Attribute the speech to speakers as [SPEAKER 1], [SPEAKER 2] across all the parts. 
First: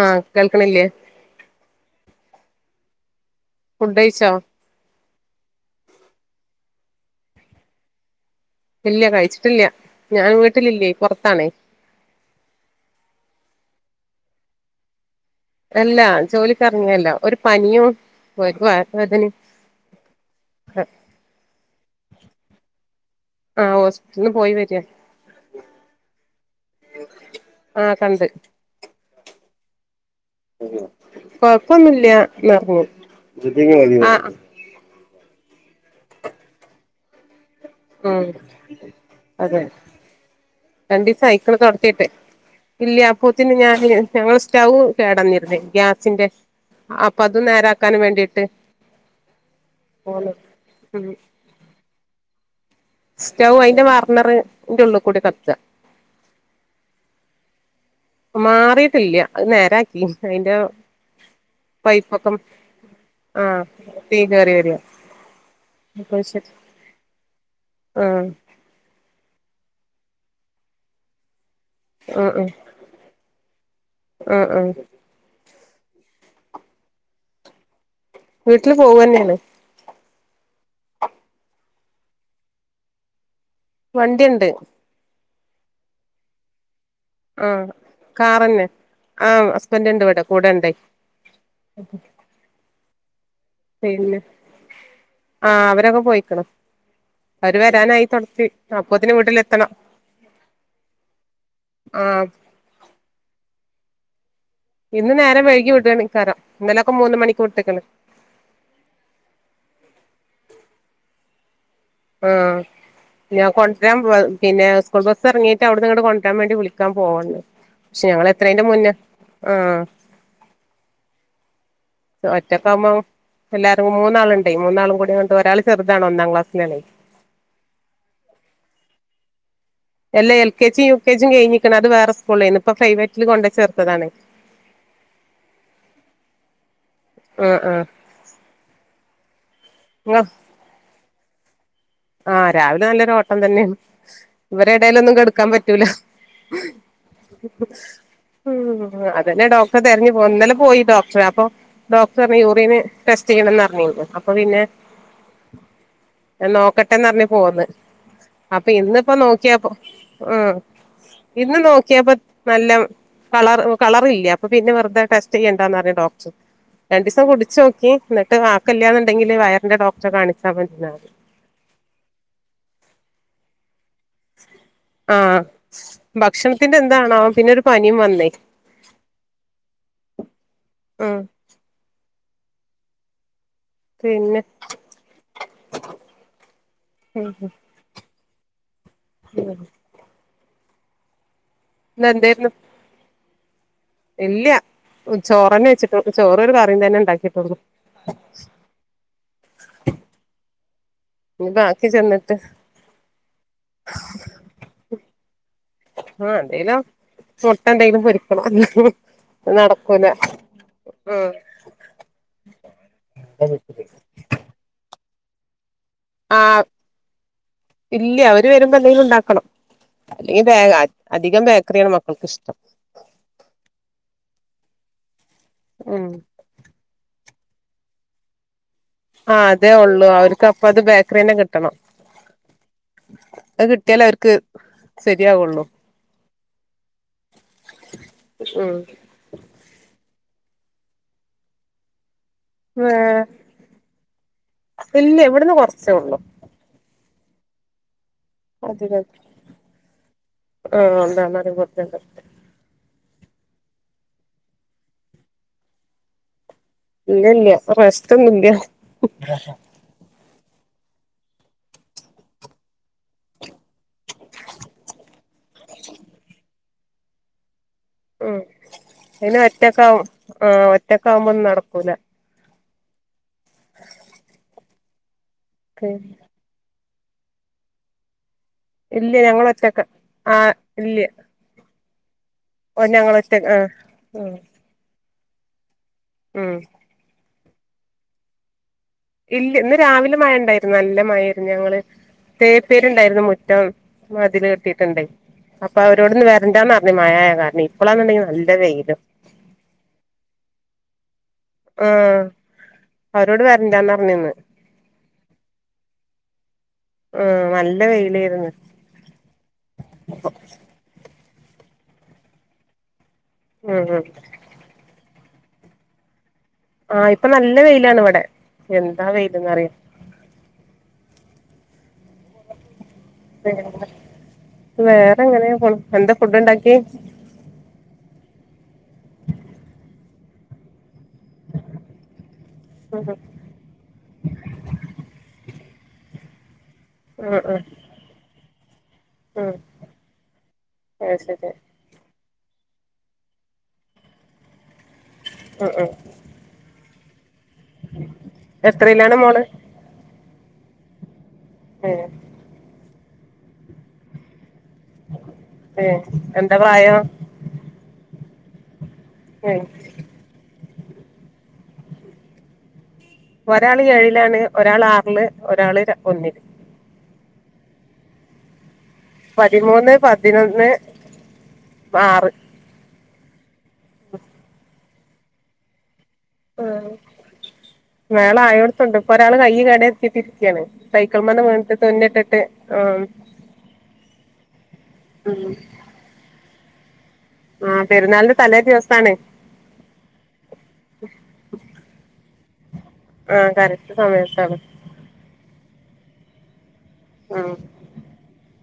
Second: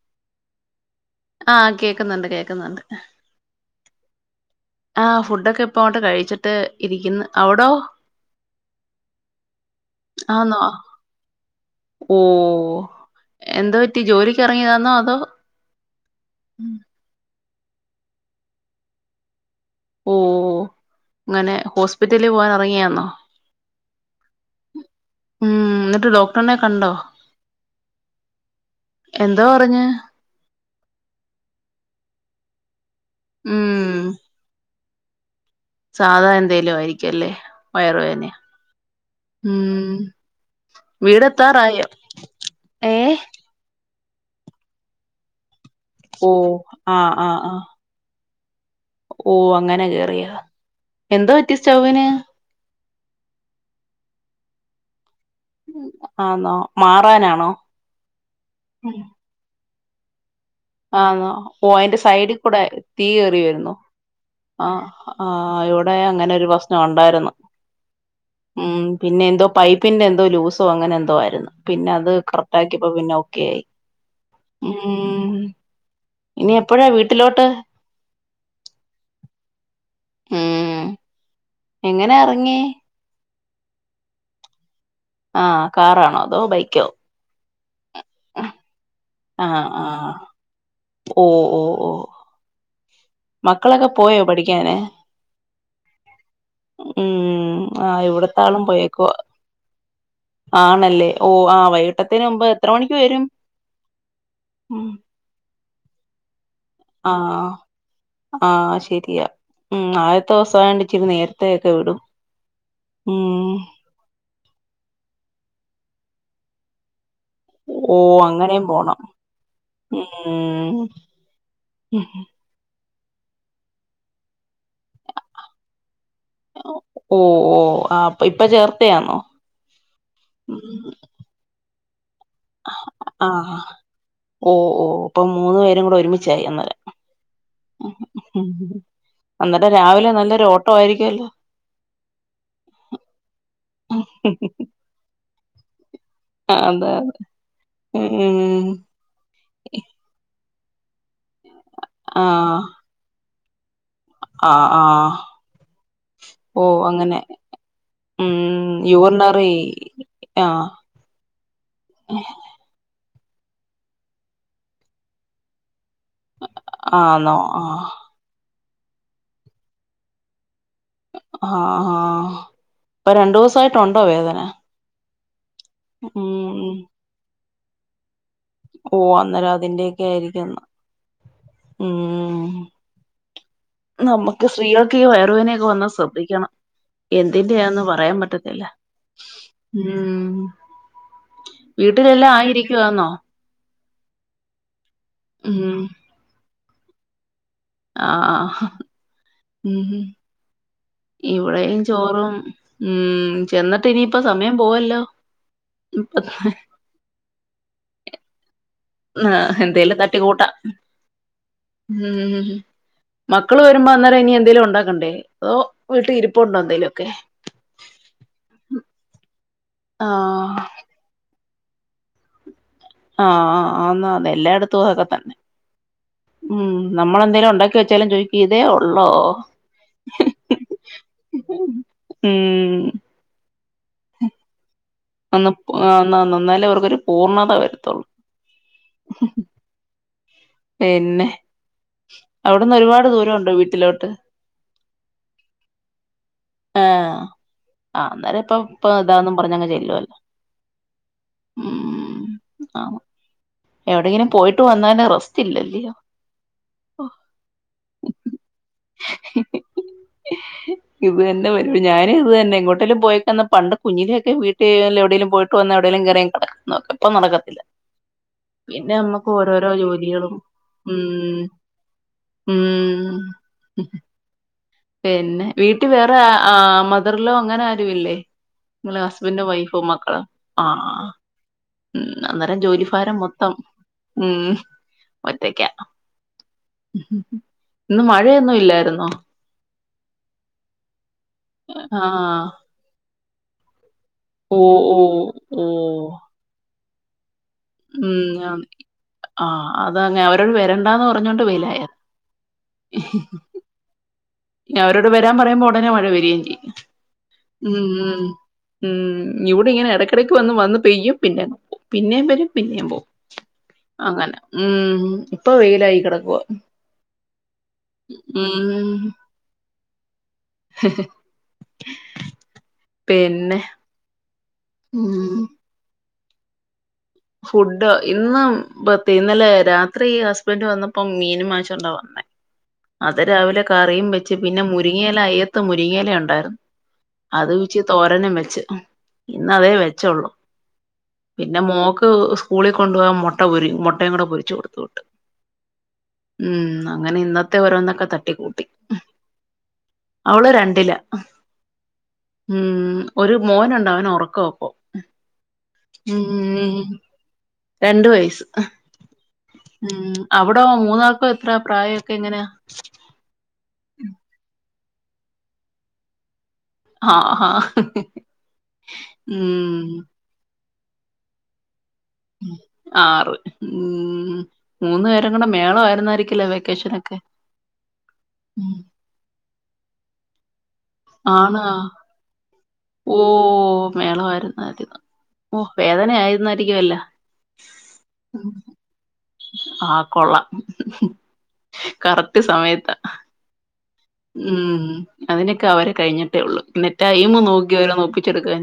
[SPEAKER 1] ആഹ് കേൾക്കണില്ലേ
[SPEAKER 2] ആഹ് കേക്കുന്നുണ്ട് കേക്കുന്നുണ്ട്
[SPEAKER 1] ഫുഡ്‌ കഴിച്ചോ?
[SPEAKER 2] ആഹ് ഫുഡൊക്കെ ഇപ്പൊ അങ്ങോട്ട് കഴിച്ചിട്ട് ഇരിക്കുന്നു അവിടോ
[SPEAKER 1] ഇല്ല കഴിച്ചിട്ടില്ല ഞാൻ
[SPEAKER 2] ആന്നോ
[SPEAKER 1] വീട്ടിലില്ലേ പുറത്താണേ
[SPEAKER 2] എന്താ പറ്റി ജോലിക്ക് ഇറങ്ങിയതാന്നോ അതോ
[SPEAKER 1] അല്ല ജോലിക്കിറങ്ങിയല്ല ഒരു പനിയോ ഒരു വയറ് വേദനയും അതിന്
[SPEAKER 2] ഓ അങ്ങനെ ഹോസ്പിറ്റലിൽ പോവാനറങ്ങിയാന്നോ
[SPEAKER 1] ആഹ് ഹോസ്പിറ്റലിൽ പോയി വരിക
[SPEAKER 2] ഉം എന്നിട്ട് ഡോക്ടറിനെ കണ്ടോ
[SPEAKER 1] ആഹ് കണ്ട്
[SPEAKER 2] എന്താ പറഞ്ഞ്
[SPEAKER 1] കൊഴപ്പൊന്നുല്ല
[SPEAKER 2] ഉം
[SPEAKER 1] ങ്ങ അ [inaudible]
[SPEAKER 2] സാധാ എന്തേലും ആയിരിക്കും അല്ലെ
[SPEAKER 1] ഉം അതെ
[SPEAKER 2] ഉം
[SPEAKER 1] രണ്ടീസം അയിക്കള്
[SPEAKER 2] വീടെത്താറായോ
[SPEAKER 1] തൊട്ത്തീട്ട് ഇല്ല്യ
[SPEAKER 2] ഏഹ്
[SPEAKER 1] അപ്പോത്തിനും ഞാന് ഞങ്ങള സ്റ്റൗവ് കേടന്നിരുന്നേ ഗ്യാസിന്റെ
[SPEAKER 2] ഓഹ്
[SPEAKER 1] അപ്പൊ അതു നേരാക്കാൻ വേണ്ടിട്ട് ട്ട്
[SPEAKER 2] ഓ അങ്ങനെ കേറിയ എന്താ പറ്റി സ്റ്റൗവിന്
[SPEAKER 1] സ്റ്റൗവ് അയിന്റെ വർണറ് ഇൻ്റെ ഉള്ളി കൂടെ കത്
[SPEAKER 2] ആന്നോ മാറാനാണോ
[SPEAKER 1] മാറിയിട്ടില്ല്യ അത് നെ നേരാക്കി അതിന്റെ
[SPEAKER 2] ആന്നോ ഓ അയിന്റെ
[SPEAKER 1] പൈപ്പൊക്കെ
[SPEAKER 2] സൈഡി കൂടെ തീ കേറി
[SPEAKER 1] ആഹ്
[SPEAKER 2] വരുന്നോ
[SPEAKER 1] തീ കേറി വരിക
[SPEAKER 2] ആഹ് ആ ഇവിടെ
[SPEAKER 1] അപ്പൊ
[SPEAKER 2] അങ്ങനെ ഒരു
[SPEAKER 1] ശരി
[SPEAKER 2] പ്രശ്നം ഒണ്ടായിരുന്നു
[SPEAKER 1] ആഹ്
[SPEAKER 2] ഉം പിന്നെ എന്തോ പൈപ്പിന്റെ എന്തോ ലൂസോ അങ്ങനെ എന്തോ ആയ്ര്ന്ന് പിന്നെ അത്
[SPEAKER 1] ആഹ് ആഹ്
[SPEAKER 2] കറക്റ്റ് ആക്കിയപ്പം പിന്നെ ഓക്കെ ആയി
[SPEAKER 1] ആഹ് ആഹ്
[SPEAKER 2] ഉം ഇനി എപ്പഴാ വീട്ടിലോട്ട്
[SPEAKER 1] വീട്ടില് പോവന്നെയാണ്
[SPEAKER 2] ഉം എങ്ങനെ എറങ്ങി
[SPEAKER 1] വണ്ടിയുണ്ട്
[SPEAKER 2] ആഹ് കാറാണോ അതോ ബൈക്കോ
[SPEAKER 1] ആഹ് കാറന്നെ
[SPEAKER 2] ആ
[SPEAKER 1] ആഹ്
[SPEAKER 2] ആ
[SPEAKER 1] ഹസ്ബൻ്റ് ഇണ്ട് ഇവിടെ കൂടെ ഇണ്ടേ
[SPEAKER 2] ഓ മക്കളെക്കെ പോയോ പഠിക്കാന്
[SPEAKER 1] ആഹ് അവരൊക്കെ പോയിക്കണ് അവര്
[SPEAKER 2] ഉം ആ
[SPEAKER 1] വരാനായി തൊടത്തി
[SPEAKER 2] ഇവിടത്താളും പോയേക്കുവ
[SPEAKER 1] അപ്പോത്തിന് വീട്ടിലെത്തണം
[SPEAKER 2] ആണല്ലേ ഓ ആ വൈകിട്ടത്തേന്
[SPEAKER 1] ആഹ്
[SPEAKER 2] മുമ്പ് എത്ര മണിക്ക് വരും
[SPEAKER 1] ഇന്ന് നേരം വൈകി വിടണിക്കാരം
[SPEAKER 2] ആഹ് ആഹ് ആ ശെരിയാ ഉം ആദ്യത്തോ സം [unintelligible] [unintelligible] ഇച്ചിരി നേരത്തെ
[SPEAKER 1] ആഹ് ഞാൻ കൊണ്ട് രാൻപോവ പിന്നെ സ്കൂൾ ബസ് എറങ്ങയിട്ട് അവിട്ന്ന് ഇങ്ങട് കൊണ്ടെരുവാൻ വേണ്ടി വിളിക്കാൻ പോവണ്ട്
[SPEAKER 2] ഓ
[SPEAKER 1] പക്ഷെ ഞങ്ങൾ
[SPEAKER 2] അങ്ങനെം
[SPEAKER 1] എത്രേന്റെ മുന്നേ
[SPEAKER 2] പോണം
[SPEAKER 1] ആഹ്
[SPEAKER 2] ഉം
[SPEAKER 1] ഒറ്റക്കാവ്മം എല്ലാരും മൂന്നാള് ഉ ക്ലാസ്സിലാണേ
[SPEAKER 2] ഓ ഓ ആപ് ഇപ്പ ചേർത്തയാന്നോ
[SPEAKER 1] എല്ലാ എൽ
[SPEAKER 2] ഉം
[SPEAKER 1] കെ ജി യു കെ ജിയും കയ്ഞ്ഞ് ക്ക്ണ് അത് വേറെ സ്
[SPEAKER 2] ആഹ് ഓ ഓ ഇപ്പം മൂന്ന് പേരും കൂടെ ഒരുമിച്ചായി അന്നരം
[SPEAKER 1] ആഹ് ആഹ്
[SPEAKER 2] അന്നിട്ട് രാവിലെ
[SPEAKER 1] ഇങ്ങ
[SPEAKER 2] നല്ലൊരു ഓട്ടം ആയിരിക്കുവല്ലോ
[SPEAKER 1] ആഹ് രാവിലെ നല്ലൊരു ഓട്ടം തന്നേണ് ഇവരെടേൽ ഒന്നും കെടുക്കാൻ പറ്റ് റ്റൂല
[SPEAKER 2] അതെ ഉം
[SPEAKER 1] അതന്നെ ഡോക്ടറെ തെരഞ്ഞ് [unintelligible] പോയിതോ? ട്ര് അപ്പൊ ഡോക്ടറിഞ്ഞ്
[SPEAKER 2] ആഹ്
[SPEAKER 1] യൂറീന് ടെസ് ചെയ്യണം ന്ന [unintelligible] അപ്പ പിന്നെ
[SPEAKER 2] ആഹ് ആഹ്
[SPEAKER 1] ഞാൻ
[SPEAKER 2] ഓ
[SPEAKER 1] നോക്ക ട്ടെ ന്ന്
[SPEAKER 2] അങ്ങനെ
[SPEAKER 1] പറഞ്ഞ് പോന്ന്
[SPEAKER 2] ഉം
[SPEAKER 1] അപ്പൊ ഇന്ന്പ്പോ
[SPEAKER 2] യൂറിനറി
[SPEAKER 1] നോക്കിയപ്പോ ഉം
[SPEAKER 2] ആഹ്
[SPEAKER 1] ഇന്ന് നോക്കിയപ്പം നല്ലം കളർ കളർ ഇല്ല്യ അപ്പൊ പിന്നെ വെറുതെ ടെസ്റ്റ് ചെയ്യേണ്ടാന്നാറഞ്ഞു ഡോ രണ്ടീസം
[SPEAKER 2] ആന്നോ
[SPEAKER 1] കുടിച്ചു
[SPEAKER 2] ആഹ്
[SPEAKER 1] നോക്കി ന്നട്ട് [unintelligible] സുഖ ല്ല്യാന്നുണ്ടെങ്കില് വയറിന്റെ ഡോക്ടറെ കാണി
[SPEAKER 2] ആ ആ ഇപ്പൊ രണ്ടു ഊസായി
[SPEAKER 1] ആ
[SPEAKER 2] ഉം
[SPEAKER 1] ഭക്ഷണത്തിന്റെ എന്താണാവോ പിന്നെ ഒരു പനിം വന്നെയ്
[SPEAKER 2] ഓ അന്നേരം അതിന്റെ യെക്കെ ആയിരിക്കും എന്നാ
[SPEAKER 1] ഉം
[SPEAKER 2] ഉം ഉം
[SPEAKER 1] പിന്നെ
[SPEAKER 2] നമുക്ക് സ്ത്രീകൾക്ക് ഈ വയറു വേദനെക്കെ വന്നാ ശ്രദ്ധിക്കണം
[SPEAKER 1] ഉം
[SPEAKER 2] എന്തിന്റെയാന്ന് പറയാൻ പറ്റ ഇല്ല ഉം വീട്ടിലെല്ലാം ആയിരിക്കുവാന്നോ
[SPEAKER 1] ഇല്ല്യ ചോറെന്നെ വെച്ചിട്ടൊ ചോറ് ഒരു ക റിം തന്നേ ഉണ്ടാക്കിയിട്ടുള്ളു.
[SPEAKER 2] ആ ആ ഉം ഉം
[SPEAKER 1] ഇനി
[SPEAKER 2] ഇവിടെയും
[SPEAKER 1] ബാക്കി
[SPEAKER 2] ചോറും
[SPEAKER 1] ചെന്നിട്ട്
[SPEAKER 2] ഉം ചെന്നിട്ട് ഇനിയിപ്പം സമയം പോവല്ലോ ഇപ്പ [unintelligible]
[SPEAKER 1] മൊട്ട എന്തെങ്കിലും പൊരിക്കണം [unintelligible]
[SPEAKER 2] ആ എന്തേലും
[SPEAKER 1] നടക്കൂല
[SPEAKER 2] തട്ടിക്കൂട്ട
[SPEAKER 1] ആഹ്
[SPEAKER 2] ഉം മക്കള് വരുമ്പോ അന്നേരം ഇനി എന്തേലും ഉണ്ടാക്കണ്ടേ. അതോ വീട്ടിൽ
[SPEAKER 1] ആ
[SPEAKER 2] ഇരിപ്പുണ്ടോ എന്തേലുമൊക്കെ
[SPEAKER 1] ഇല്ല അവര് വരുമ്പോ എന്തെങ്കും ഉണ്ടാക്കണം അല്ലെങ്കിൽ ബേ
[SPEAKER 2] ആഹ്
[SPEAKER 1] അധികം ബേ ക്കറിയാണ് മക്കൾക്ക് ഇഷ്ടം.
[SPEAKER 2] ആ അന്നാ അതെ എല്ലായിടത്തും അതക്കെ തന്നെ
[SPEAKER 1] ഉം
[SPEAKER 2] ഉം നമ്മ നമ്മളെന്തങ്കിലും ഉണ്ടാക്ക വെച്ചാലും ചോദിക്കും ഇതേ ഉ
[SPEAKER 1] ആ അതേ ഉള്ളൂ അവർക്ക് അപ്പ അത് ബേക്കറിന്നേ കിട്ടണം.
[SPEAKER 2] ഉം
[SPEAKER 1] അത് കി ട്ടിയാൽ അവർക്ക്
[SPEAKER 2] അന്ന ആ ന്ന ന്ന ന്നാലേ ഓർക്കൊരു പൂർണത വരത്തുള്ളൂ
[SPEAKER 1] ഉം
[SPEAKER 2] പിന്നെ അവ്ടുന്ന് ഒരുപാട്
[SPEAKER 1] ഏഹ്
[SPEAKER 2] ദൂരൊവുണ്ടൊ വീട്ടിലോട്ട്
[SPEAKER 1] ഇല്ല ഇവിടുന്ന് കൊറച്ചേ ഉള്ളൂ
[SPEAKER 2] ആഹ് ആഹ് അന്നേരം പ്പം പ്പ
[SPEAKER 1] അധികം
[SPEAKER 2] അതാന്നും പര് ഞ്ഞങ്ങ് ചെല്ലുവല്ലോ
[SPEAKER 1] ആഹ് ഉണ്ടാകാനും
[SPEAKER 2] ഉം
[SPEAKER 1] കുറച്ചുണ്ട്
[SPEAKER 2] ആ എവിടെങ്കിലും പോയിട്ട് വന്നെന്റെ റെസ്റ്റ് ഇല്ല ല്ലയോ
[SPEAKER 1] ഇല്ലല്ല പ്രശ്നൊന്നു ല്ല്യ
[SPEAKER 2] ഇത് തന്നെ വരു ഞാന് ഇത് തന്നെ എങ്ങോട്ടെലും പോയ്ക്കാന്ന പണ്ട് കുഞ്ഞിനെക്കെ വീട്ടീല് എവ്ടേലും പോയിട്ട് വന്നാ എവിടേലും കേറിയങ്ങ് കെടക്കു ന്ന് പ്പ നടക്കത്തില്ല
[SPEAKER 1] ഉം
[SPEAKER 2] പിന്നെ നമ്മുക്ക്
[SPEAKER 1] നെ
[SPEAKER 2] ഓരോരോ
[SPEAKER 1] ഒറ്റക്കാവും
[SPEAKER 2] ജോലികളും
[SPEAKER 1] ആ ഒറ്റക്കാ ആവുമ്പോ
[SPEAKER 2] ഉം
[SPEAKER 1] ന്നും നടക്കൂല
[SPEAKER 2] ഉം പിന്നെ വീട്ടി വേറെ ആ മ തർലോ അങ്ങന ആരു ഇല്ലേ നിങ്ങളെ
[SPEAKER 1] ഇല്ല്യ
[SPEAKER 2] ഹസ്ബൻഡും
[SPEAKER 1] ഞങ്ങള് ഒറ്റക്കാ
[SPEAKER 2] വൈഫും മക്കളും
[SPEAKER 1] ആ ഇല്ല്യ
[SPEAKER 2] ഉം ന്ന അന്നെരം
[SPEAKER 1] ഓ
[SPEAKER 2] ജോലിഫാരം
[SPEAKER 1] ഞങ്ങളൊറ്റ
[SPEAKER 2] മൊത്തം ഉം ഒറ്റയ്ക്കാ
[SPEAKER 1] ഉം
[SPEAKER 2] ഹഹ ന്ന് മഴയൊന്നു ല്ലായിര്ന്ന്
[SPEAKER 1] ഇല്ല ന്ന് രാവിലെ മഴ ണ്ടായിര്ന്നു നല്ല മഴെരുന്നു ഞങ്ങള്
[SPEAKER 2] ആ
[SPEAKER 1] തേപ്പെര്ണ്ടായിരുന്നു മു റ്റം മതില്
[SPEAKER 2] ഓ ഓ
[SPEAKER 1] കെട്ടീട്ട്ണ്ടേ
[SPEAKER 2] ഓ
[SPEAKER 1] അപ്പൊ അവരോട്ന്ന് വെര്ണ്ടാന്ന ന്ന് മഴ ആത
[SPEAKER 2] ഉം ആം ആ അതർഞ്ഞെ അവരോട് വെര വേണ്ടാന്ന് പറഞ്ഞു
[SPEAKER 1] ആ അവരോട് വരണ്ടാന്ന് പറഞ്ഞീന്ന്
[SPEAKER 2] ഇനീ അവരോട് വരാം പറയുമ്പോ ഉടനെ മഴ വരേം ചെയ്യും.
[SPEAKER 1] ആ നല്ല
[SPEAKER 2] ഉം ഉം
[SPEAKER 1] വെയിലായിരുന്നു
[SPEAKER 2] ഉം. ഇവിടെ ഇങ്ങനെ എടക്കെടക്ക് വന്ന് പെയ്യു പിന്നെ പിന്നേ വരും പിന്നേം പോവും
[SPEAKER 1] ഉം ഉം
[SPEAKER 2] അങ്ങന ഉം പ്പൊ വെയ്ലായ്ക്ക്ണ് പ്പൊ
[SPEAKER 1] ആഇപ്പൊ നല്ല വെയിലാണ് ഇവിടെ.
[SPEAKER 2] ഉം
[SPEAKER 1] എന്താ വെയില്ന്നറിയൊ
[SPEAKER 2] ഹ് ഹ് പിന്നെഹ്
[SPEAKER 1] വേറെ എങ്ങനെയ പോണ് എന്താ ഫുഡ് ണ്ടാക്കി [inaudible]
[SPEAKER 2] ഫുഡ് ഇന്നും [unintelligible] ഇന്നലെ രാത്രി ഹസ്ബൻഡ് വന്ന പ്പം മീനും വാങിചോണ്ട വന്നേ...
[SPEAKER 1] ഉം
[SPEAKER 2] അത് രാവിലെ കറിയും വെച്ച്, പിന്നെ മുരിങ്ങയില അയ്യ [unintelligible] മുരിങ്ങയില ഉണ്ടായിരുന്നു.
[SPEAKER 1] ഉം ഉം
[SPEAKER 2] അത് പിച്ചി
[SPEAKER 1] ഉം
[SPEAKER 2] തോരനും വെച്ച് [inaudible] ഇന്ന്
[SPEAKER 1] ഉം
[SPEAKER 2] അതേ വെച്ചോള്ളു.
[SPEAKER 1] അത് ശരി
[SPEAKER 2] പിന്നെ മോൾക്ക് ഉ സ്കൂളി കൊണ്ടുപോവാൻ മൊട്ട പൊരി മൊട്ടേം കൂടെ പൊരിച്ചു കൊടുത്തൂ
[SPEAKER 1] ആ ആ
[SPEAKER 2] അങ്ങനെ ഇന്ന ത്ത് ഓരോന്നൊക്കെ തട്ടിക്കൂട്ടി
[SPEAKER 1] എത്രയിലാണ് മോള്
[SPEAKER 2] അവള് രണ്ടിലാ..
[SPEAKER 1] [unintelligible]
[SPEAKER 2] ഒരു മോന കൊണ്ട്, അവനൊറക്കവാ ഇപ്പൊ
[SPEAKER 1] ഏ എന്താ
[SPEAKER 2] ഉം
[SPEAKER 1] പ്രായം?
[SPEAKER 2] രണ്ട് വയസ്സ്. ആ
[SPEAKER 1] ഏ
[SPEAKER 2] ഉം അവിടോം മൂന്നാൾക്കുഎത്ര പ്രായൊക്കെ എങ്ങനെയാണ്?
[SPEAKER 1] ഒരാള് ഏഴിലാണ്. ഒരാളാറില്, ഒരാള് ര ഒന്നില്.
[SPEAKER 2] ആഹ് ഹ
[SPEAKER 1] പതിമൂന്ന്, പതിനൊന്ന് ആറ്
[SPEAKER 2] ആറ് ഉം മൂന്ന് പേരും കൂടെ മേളം ആയിരുന്നാരി
[SPEAKER 1] ആ മേള ആയൊടത്തൊണ്ട് ഇപ്പൊ ഒരാള് കയ്യില് എടുത്തിട്ട് [unintelligible]
[SPEAKER 2] ആണാ ഓ മേളം ആയിര്ന്ന് ആര്ന്നു ഓ വേദനയായിരുന്നാ [unintelligible]
[SPEAKER 1] ആ പെരുന്നാളിന്റെ തലേ ദിവസാണ്
[SPEAKER 2] ആ കൊള്ളാം റ്റ് സമയത്താ
[SPEAKER 1] ആ കര
[SPEAKER 2] ഉം അതിനൊക്കെ അവരെ കഴിഞ്ഞിട്ടേ ഉള്ളൂ എന്നി ടൈം നോക്കിയവരങ്ങു ഒപ്പിച്ചു എടുക്കാൻ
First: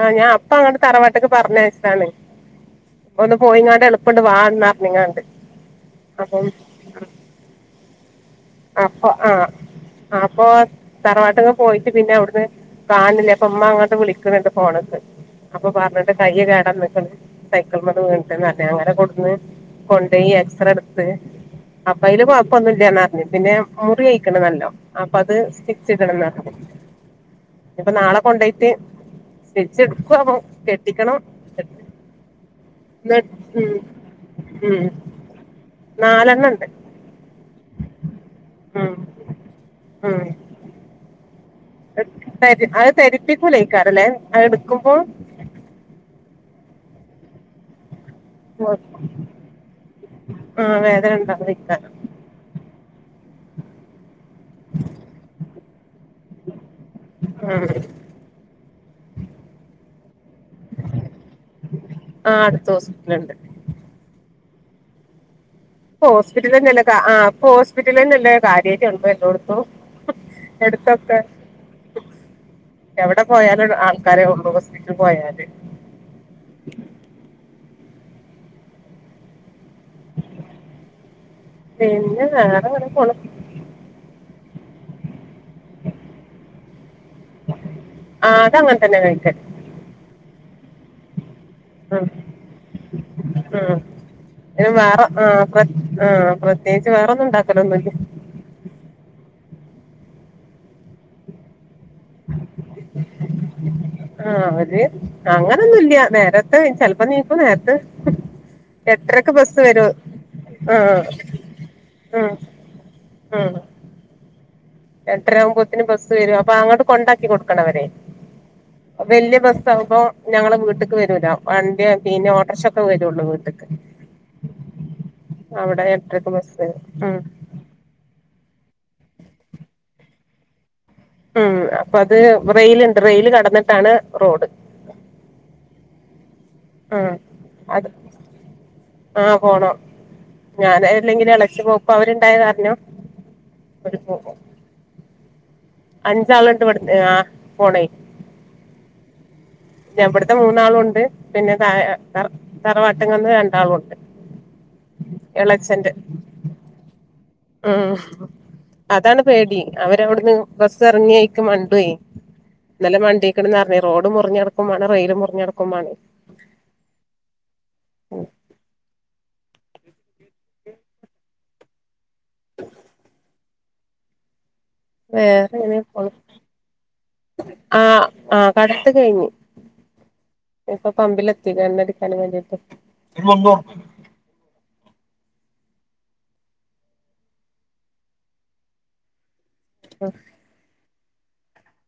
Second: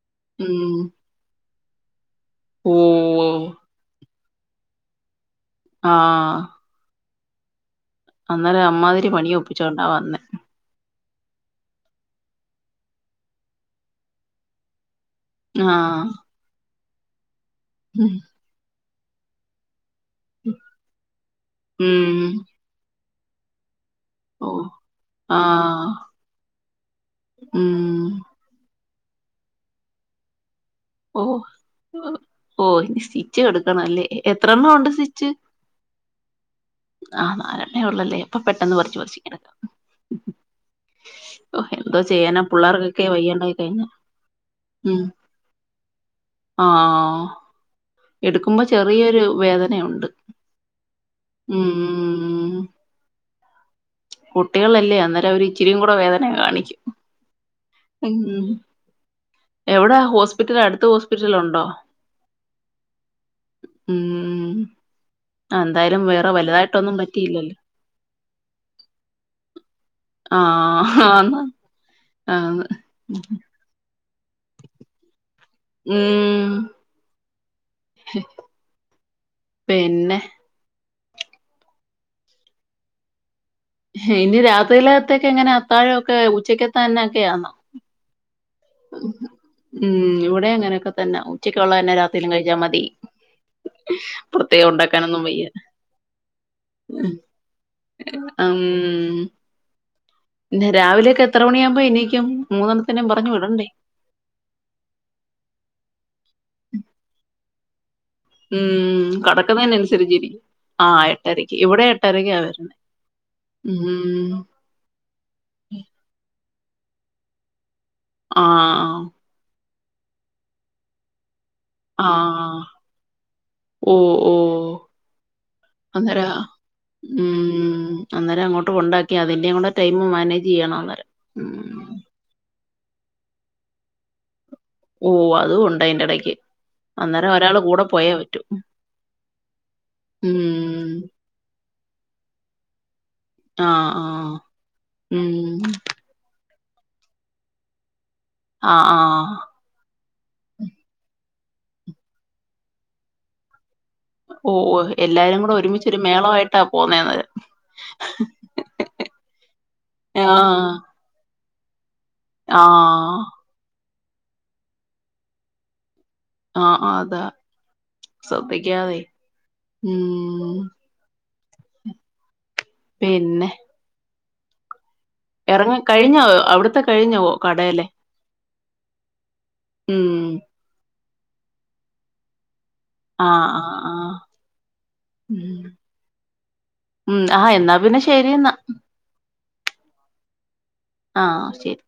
[SPEAKER 1] ആഹ് ഞാൻ അപ്പ അങ്ങോട്ട് തറവാട്ട്ക്ക് പറഞ്ഞയച്ചതാണ്
[SPEAKER 2] ഓ
[SPEAKER 1] ഒന്ന് പോയി ഇങ്ങട്ട് എളു കൊണ്ട് വാ എന്നും പറഞ്ഞും കൊണ്ട്
[SPEAKER 2] ആഹ് അന്നല് അമ്മാതിരി
[SPEAKER 1] അപ്പൊ
[SPEAKER 2] പണിയ ഒപ്പിച്ചോണ്ടാ വന്നേ
[SPEAKER 1] തറവാട്ടക്കെ പോയിട്ട് പിന്നെ അവിടുന്ന് കാണില്ല അപ്പൊ അമ്മ അങ്ങോട്ട് വിളിക്കുന്നുണ്ട് ഫോണെടുത്തു അപ്പൊ
[SPEAKER 2] ആഹ്
[SPEAKER 1] പറഞ്ഞിട്ട് കയ്യ് കേടന്ന് [unintelligible] സൈക്കിൾ മേന്ന്
[SPEAKER 2] ഉം
[SPEAKER 1] വീണതാന്നു പറഞ്ഞു ഞാൻ അങ്ങനെ കൊടു [unintelligible] കൊണ്ട് പോയി എക്സറേ എടുത്ത് അപ്പ അതില്
[SPEAKER 2] ഉം.
[SPEAKER 1] കുഴപ്പമൊന്നുമില്ലന്നാ പറ പിന്നെ മുറി
[SPEAKER 2] ഓ
[SPEAKER 1] അഴിക്കണമല്ലോ അപ്പൊ അത്
[SPEAKER 2] ആഹ്
[SPEAKER 1] സ്റ്റിച്ച് ഇടണം എന്ന് അപ്പൊ അപ്പൊ
[SPEAKER 2] ഉം
[SPEAKER 1] നാളെ കൊണ്ട് പോയിട്ട് സ്റ്റിച്ചു എടുക്കുവാ [unintelligible]
[SPEAKER 2] ഓ ഓ ഇനി
[SPEAKER 1] ന്ന്
[SPEAKER 2] സ്റ്റിച്ച്
[SPEAKER 1] ഉം
[SPEAKER 2] എടുക്കണം അല്ലേ എത്രണ്ണം
[SPEAKER 1] ഉം
[SPEAKER 2] ഉണ്ട് സ്റ്റിച്ച്
[SPEAKER 1] നാലെണ്ണണ്ട്
[SPEAKER 2] ആ അങ്ങനെയുള്ളല്ലേ അപ്പൊ പെട്ടെന്ന്
[SPEAKER 1] ഉം
[SPEAKER 2] പറിച്ച് പറിച്ചു ഇങ്ങ് എടുക്കും
[SPEAKER 1] അത് അത് ധരിപ്പികൂല്ല ഈ
[SPEAKER 2] കഴിഞ്ഞ
[SPEAKER 1] കടലെ അത് എടുക്കുമ്പോ
[SPEAKER 2] ആഹ് എടുക്കുമ്പോ ചെറിയൊരു വേദനയുണ്ട്
[SPEAKER 1] ആ, വേദന ഉണ്ടാവും
[SPEAKER 2] ഉം
[SPEAKER 1] ഇക്കാരം
[SPEAKER 2] കുട്ടികളല്ലേ അന്നേരം അവര് ഇച്ചിരി കൂടെ വേദന കാണിക്കു ഉം എവിടാ ഹോസ്പിറ്റൽ അടുത്ത ഹോസ്പിറ്റല ഉണ്ടോ
[SPEAKER 1] ആ അടുത്ത ഹോസ്പിറ്റലുണ്ട്
[SPEAKER 2] ഉം ആ, എന്തായാലും വേറെ
[SPEAKER 1] ഹോസ്പിറ്റല തന്നെല്ല
[SPEAKER 2] വലുതായിട്ടൊന്നും
[SPEAKER 1] ആ ഇപ്പൊ
[SPEAKER 2] പറ്റിയില്ലല്ലോ
[SPEAKER 1] ഹോസ്പിറ്റല തന്നല്ല കാര്യമായിക്ക ഉണ്ടോ എല്ലോടത്തും
[SPEAKER 2] ആ
[SPEAKER 1] എടുത്തൊക്കെ
[SPEAKER 2] ആന്ന് ആന്ന്
[SPEAKER 1] എവിടെ പോയാല [unintelligible] ഹോസ്പിറ്റൽ പോയല്
[SPEAKER 2] ഉം പിന്നെ
[SPEAKER 1] പിന്നെ [unintelligible] പോണ
[SPEAKER 2] ഇനി രാത്രിയിലകത്ത എങ്ങനെ അത്താഴൊക്കെ ഉച്ചക്ക്ക്ക തന്നൊക്കെയാന്നോ
[SPEAKER 1] ആ അതങ്ങനെ തന്നെ കഴിച്ചെ
[SPEAKER 2] അങ്ങനൊക്കെന്നെ ഉച്ചക്കള്ള തന്നെ രാത്ും കഴിച്ചാ മതി
[SPEAKER 1] ഉം.
[SPEAKER 2] പ്രത്യേകം
[SPEAKER 1] പിന്നെ വേറെ
[SPEAKER 2] ഉണ്ടാക്കാനൊന്നും
[SPEAKER 1] ആ,
[SPEAKER 2] വയ്യ
[SPEAKER 1] പ്ര- ആ, പ്രത്യേകിച്ച് വേറെ ഒന്നും ഉണ്ടാക്കലൊന്നുമില്ല
[SPEAKER 2] ഉ പിന്ന രാവിലെയൊക്കെ എത്ര മണിയാവുമ്പോൾ
[SPEAKER 1] ആ അവര് അങ്ങനൊന്നുംല്ല നേരത്തെ ചിലപ്പോ നീ പ്പം നേരത്തെ
[SPEAKER 2] ഉം
[SPEAKER 1] എട്ടരക്ക് ബസ്സ്
[SPEAKER 2] കടക്കുന്നന്ന
[SPEAKER 1] വരും
[SPEAKER 2] അനുസരിച്ചിരിക്കും ആ
[SPEAKER 1] ആഹ്
[SPEAKER 2] എട്ടരയ്ക്ക് ഇവിടെ എട്ടരക്ക
[SPEAKER 1] ഉം
[SPEAKER 2] ആ വരണ ഉ
[SPEAKER 1] എത്രയാകുമ്പോത്തിനന് ബസ് വരവാ അപ്പൊ അങ്ങോട്ട് കൊണ്ടാക്കി കൊടുക്കണവരെ
[SPEAKER 2] ആ ആ
[SPEAKER 1] സംഭം ഞങ്ങങ്ങള് വീട്ട്ക്ക് വരൂല വണ്ടിയ പിന്നെ
[SPEAKER 2] ആഹ്
[SPEAKER 1] ഓട്രഷക്കെ വരുള്ളു വീട്ടക്ക്
[SPEAKER 2] ഓഹ് ഓഹ്
[SPEAKER 1] അവിടെ
[SPEAKER 2] അന്നേരാ
[SPEAKER 1] എട്രക്ക് ബസ് ഉ
[SPEAKER 2] പ്പ ഉണ്ടാക്കി അതി്റെയുംൂ ടൈം മാനജ് ചെയ്യണ പറം
[SPEAKER 1] ഉം അപ്പൊ അത് റെലുണ്ട് റെയില് കടന്നിട്ടാണ് റോഡ്
[SPEAKER 2] ഓഹ് അതും ഉണ്ട് അതിന്റെ ഇടയ്ക്ക്
[SPEAKER 1] ആ
[SPEAKER 2] അന്നേരം ഒരാള് കൂടെ
[SPEAKER 1] അത്
[SPEAKER 2] പോയേ പറ്റൂ
[SPEAKER 1] ആപോണോ
[SPEAKER 2] ഉം
[SPEAKER 1] ഞാൻ അല്ലെങ്കിലും ഇളച്ച പോ അപ്പൊ അവരുണ്ടായത് കാരണം
[SPEAKER 2] ആ ആ ഉം
[SPEAKER 1] അഞ്ചാള ഇണ്ട് പടു ആ് പോണേ
[SPEAKER 2] ആ ആ
[SPEAKER 1] ഞ ഇടുത്തെ മൂന്നാളുണ്ട് പിന്നെ ത തറവാട്ടിങ്ങന്ന് രണ്ടാളുണ്ട്
[SPEAKER 2] ഓ ഓ എല്ലാരും കൂടെ
[SPEAKER 1] എളച്ചന്റെ
[SPEAKER 2] ഒരുമിച്ചരു മേളമായിട്ടാ പോന്നേത്
[SPEAKER 1] ഉം
[SPEAKER 2] ഹ്
[SPEAKER 1] അതാണ്
[SPEAKER 2] ഹ്
[SPEAKER 1] മണ്ടോയ് ന്നലെ മണ്ടിക്കണ്ന്ന് റഞ് റോഡ് മുറിഞ് ക്കും മാണേ റെയിലും മുറിഞ്ഞടുക്ക്മ്മാണെ
[SPEAKER 2] ആഹ് ആഹ് അതാ ശ്രദ്ധിക്കാതെ ഉം പിന്നെ
[SPEAKER 1] വേറെ
[SPEAKER 2] ഇറങ്ങ
[SPEAKER 1] എങ്ങനെ പോണ്
[SPEAKER 2] കഴിഞ്ഞോ അവിട്ത്തെ കഴിഞ്ഞോ കടേലെ
[SPEAKER 1] കടേത്തെ കഴിഞ്ഞ്
[SPEAKER 2] ഉം
[SPEAKER 1] എപ്പം പമ്പിലെത്തി എണ്ണടിക്കാൻ വേണ്ടിട്ട്
[SPEAKER 2] ആ ആ ആ ഉം ആ എന്നാ പിന്നെ ശെരിന്ന
[SPEAKER 1] ഓ
[SPEAKER 2] ആ ശെരി